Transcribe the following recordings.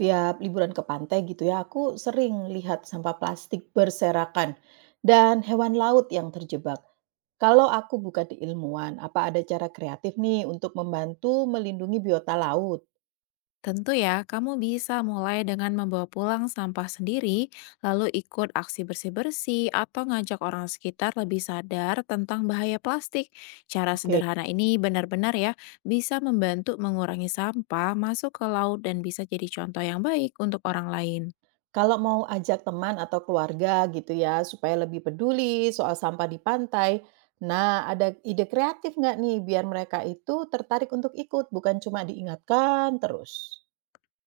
Tiap liburan ke pantai gitu ya, aku sering lihat sampah plastik berserakan dan hewan laut yang terjebak. Kalau aku bukan di ilmuwan, apa ada cara kreatif nih untuk membantu melindungi biota laut? Tentu ya, kamu bisa mulai dengan membawa pulang sampah sendiri, lalu ikut aksi bersih-bersih, atau ngajak orang sekitar lebih sadar tentang bahaya plastik. Cara Oke. sederhana ini benar-benar ya bisa membantu mengurangi sampah masuk ke laut dan bisa jadi contoh yang baik untuk orang lain. Kalau mau ajak teman atau keluarga gitu ya, supaya lebih peduli soal sampah di pantai, nah ada ide kreatif nggak nih biar mereka itu tertarik untuk ikut, bukan cuma diingatkan terus?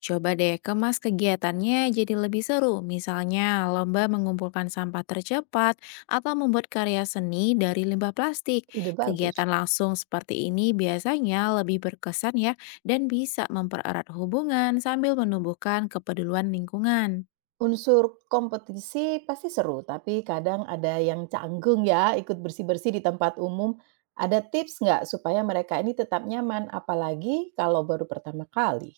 Coba deh kemas kegiatannya jadi lebih seru, misalnya lomba mengumpulkan sampah tercepat atau membuat karya seni dari limbah plastik. Ide bagus. Kegiatan langsung seperti ini biasanya lebih berkesan ya dan bisa mempererat hubungan sambil menumbuhkan kepedulian lingkungan. Unsur kompetisi pasti seru, tapi kadang ada yang canggung ya ikut bersih-bersih di tempat umum. Ada tips nggak supaya mereka ini tetap nyaman, apalagi kalau baru pertama kali?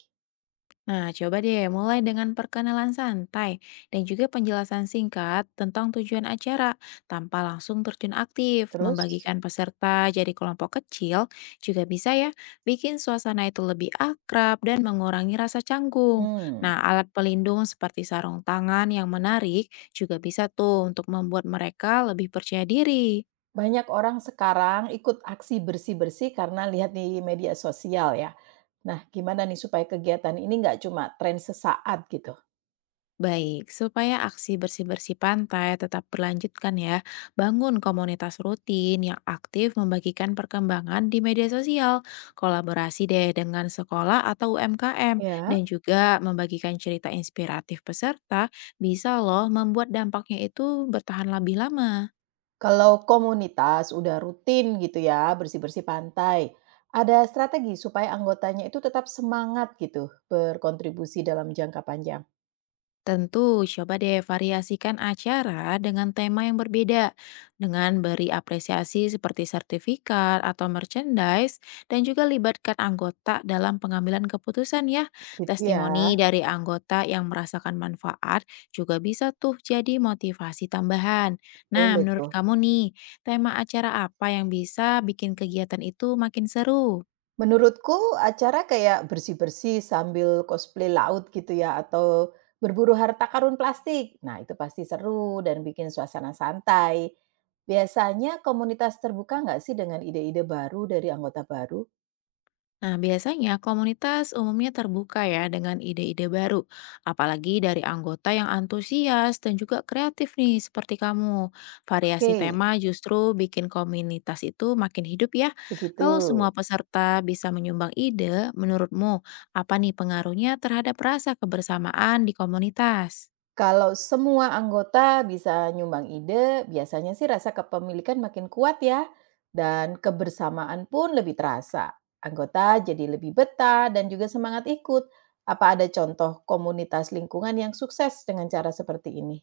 Nah, coba deh mulai dengan perkenalan santai dan juga penjelasan singkat tentang tujuan acara tanpa langsung terjun aktif. Terus, Membagikan peserta jadi kelompok kecil juga bisa ya bikin suasana itu lebih akrab dan mengurangi rasa canggung. hmm, Nah, alat pelindung seperti sarung tangan yang menarik juga bisa tuh untuk membuat mereka lebih percaya diri. Banyak orang sekarang ikut aksi bersih-bersih karena lihat di media sosial ya. Nah, gimana nih supaya kegiatan ini nggak cuma tren sesaat gitu? Baik, supaya aksi bersih-bersih pantai tetap berlanjutkan ya, bangun komunitas rutin yang aktif membagikan perkembangan di media sosial, kolaborasi deh dengan sekolah atau UMKM, Ya. dan juga membagikan cerita inspiratif peserta bisa loh membuat dampaknya itu bertahan lebih lama. Kalau komunitas udah rutin gitu ya, bersih-bersih pantai, ada strategi supaya anggotanya itu tetap semangat gitu berkontribusi dalam jangka panjang. Tentu, coba deh variasikan acara dengan tema yang berbeda, dengan beri apresiasi seperti sertifikat atau merchandise, dan juga libatkan anggota dalam pengambilan keputusan ya. Gitu ya, Testimoni dari anggota yang merasakan manfaat juga bisa tuh jadi motivasi tambahan. Nah, boleh menurut tuh. kamu nih, tema acara apa yang bisa bikin kegiatan itu makin seru? Menurutku acara kayak bersih-bersih sambil cosplay laut gitu ya, atau berburu harta karun plastik. Nah itu pasti seru dan bikin suasana santai. Biasanya komunitas terbuka nggak sih dengan ide-ide baru dari anggota baru? Nah, biasanya komunitas umumnya terbuka ya dengan ide-ide baru, apalagi dari anggota yang antusias dan juga kreatif nih seperti kamu. Variasi Oke, tema justru bikin komunitas itu makin hidup ya. begitu. Kalau semua peserta bisa menyumbang ide, menurutmu apa nih pengaruhnya terhadap rasa kebersamaan di komunitas? Kalau semua anggota bisa nyumbang ide, biasanya sih rasa kepemilikan makin kuat ya, dan kebersamaan pun lebih terasa. Anggota jadi lebih betah dan juga semangat ikut. Apa ada contoh komunitas lingkungan yang sukses dengan cara seperti ini?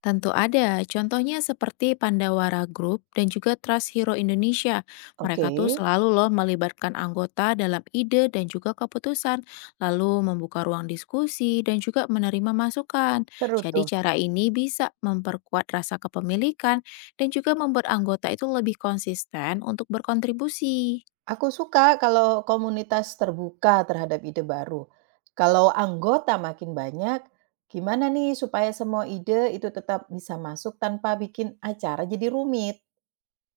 Tentu ada, contohnya seperti Pandawara Group dan juga Trust Hero Indonesia. Oke, Mereka tuh selalu loh melibatkan anggota dalam ide dan juga keputusan, lalu membuka ruang diskusi dan juga menerima masukan. seru Jadi tuh. cara ini bisa memperkuat rasa kepemilikan dan juga membuat anggota itu lebih konsisten untuk berkontribusi. Aku suka kalau komunitas terbuka terhadap ide baru. Kalau anggota makin banyak, gimana nih supaya semua ide itu tetap bisa masuk tanpa bikin acara jadi rumit?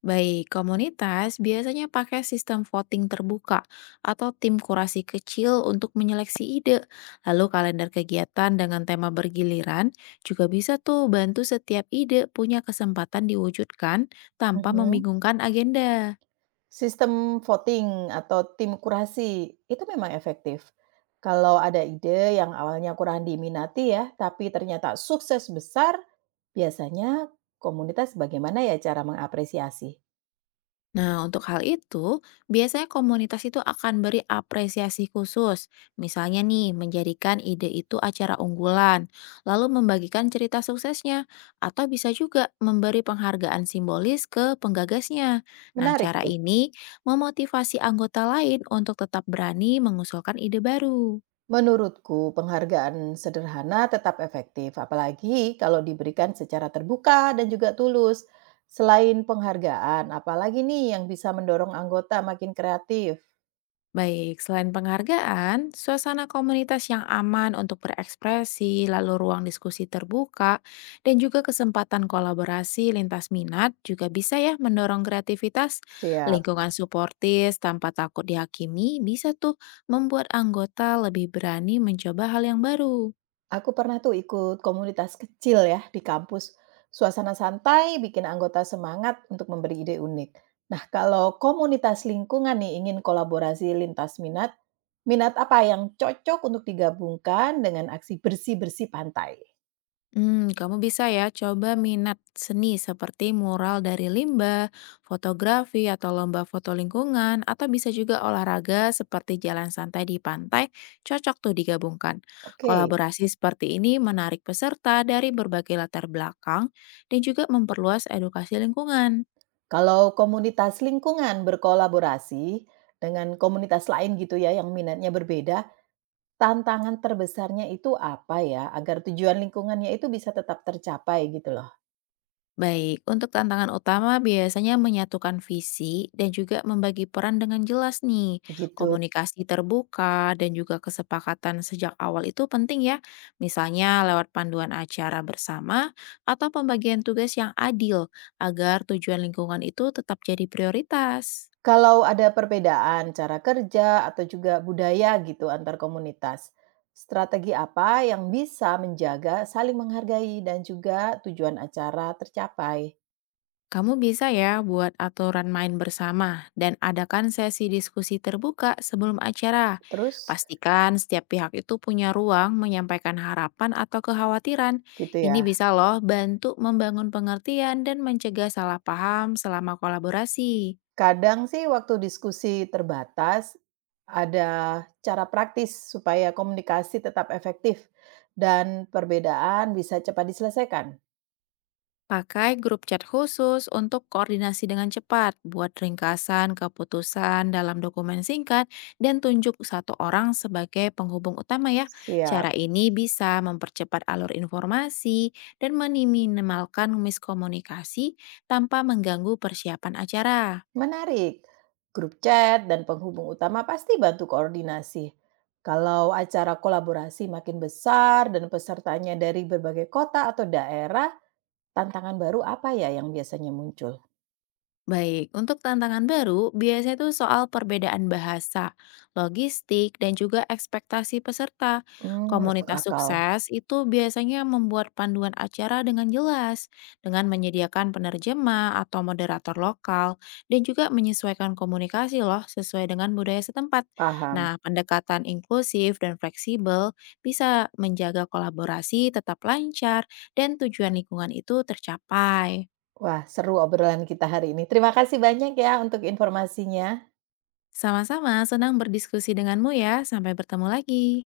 Baik, komunitas biasanya pakai sistem voting terbuka atau tim kurasi kecil untuk menyeleksi ide. Lalu kalender kegiatan dengan tema bergiliran juga bisa tuh bantu setiap ide punya kesempatan diwujudkan tanpa Mhm. membingungkan agenda. Sistem voting atau tim kurasi itu memang efektif. Kalau ada ide yang awalnya kurang diminati ya, tapi ternyata sukses besar, biasanya komunitas bagaimana ya cara mengapresiasi? Nah, untuk hal itu, biasanya komunitas itu akan beri apresiasi khusus. Misalnya nih, menjadikan ide itu acara unggulan, lalu membagikan cerita suksesnya, atau bisa juga memberi penghargaan simbolis ke penggagasnya. Nah, Menarik cara tuh. ini memotivasi anggota lain untuk tetap berani mengusulkan ide baru. Menurutku, penghargaan sederhana tetap efektif, apalagi kalau diberikan secara terbuka dan juga tulus. Selain penghargaan, apalagi nih yang bisa mendorong anggota makin kreatif? Baik, selain penghargaan, suasana komunitas yang aman untuk berekspresi, lalu ruang diskusi terbuka, dan juga kesempatan kolaborasi lintas minat juga bisa ya mendorong kreativitas. Siap. Lingkungan suportis tanpa takut dihakimi bisa tuh membuat anggota lebih berani mencoba hal yang baru. Aku pernah tuh ikut komunitas kecil ya di kampus. Suasana santai bikin anggota semangat untuk memberi ide unik. Nah, kalau komunitas lingkungan nih ingin kolaborasi lintas minat, minat apa yang cocok untuk digabungkan dengan aksi bersih-bersih pantai? Hmm, kamu bisa ya coba minat seni seperti mural dari limbah, fotografi atau lomba foto lingkungan, atau bisa juga olahraga seperti jalan santai di pantai, cocok tuh digabungkan. Oke, Kolaborasi seperti ini menarik peserta dari berbagai latar belakang dan juga memperluas edukasi lingkungan. kalau komunitas lingkungan berkolaborasi dengan komunitas lain gitu ya yang minatnya berbeda, tantangan terbesarnya itu apa ya agar tujuan lingkungannya itu bisa tetap tercapai gitu loh. Baik, untuk tantangan utama biasanya menyatukan visi dan juga membagi peran dengan jelas nih. Begitu. Komunikasi terbuka dan juga kesepakatan sejak awal itu penting ya. Misalnya lewat panduan acara bersama atau pembagian tugas yang adil agar tujuan lingkungan itu tetap jadi prioritas. Kalau ada perbedaan cara kerja atau juga budaya gitu antar komunitas, strategi apa yang bisa menjaga saling menghargai dan juga tujuan acara tercapai? Kamu bisa ya buat aturan main bersama dan adakan sesi diskusi terbuka sebelum acara. Terus Pastikan setiap pihak itu punya ruang menyampaikan harapan atau kekhawatiran. gitu ya. Ini bisa loh bantu membangun pengertian dan mencegah salah paham selama kolaborasi. Kadang sih waktu diskusi terbatas ada cara praktis supaya komunikasi tetap efektif dan perbedaan bisa cepat diselesaikan. Pakai grup chat khusus untuk koordinasi dengan cepat, buat ringkasan keputusan dalam dokumen singkat, dan tunjuk satu orang sebagai penghubung utama ya. Siap. Cara ini bisa mempercepat alur informasi dan meminimalkan miskomunikasi tanpa mengganggu persiapan acara. Menarik. Grup chat dan penghubung utama pasti bantu koordinasi. Kalau acara kolaborasi makin besar dan pesertanya dari berbagai kota atau daerah, tantangan baru apa ya yang biasanya muncul? Baik, untuk tantangan baru, biasanya itu soal perbedaan bahasa, logistik, dan juga ekspektasi peserta. Hmm, masuk Komunitas akal. sukses itu biasanya membuat panduan acara dengan jelas, dengan menyediakan penerjemah atau moderator lokal, dan juga menyesuaikan komunikasi loh sesuai dengan budaya setempat. Paham. Nah, pendekatan inklusif dan fleksibel bisa menjaga kolaborasi tetap lancar dan tujuan lingkungan itu tercapai. Wah, seru obrolan kita hari ini. Terima kasih banyak ya untuk informasinya. Sama-sama, senang berdiskusi denganmu ya. Sampai bertemu lagi.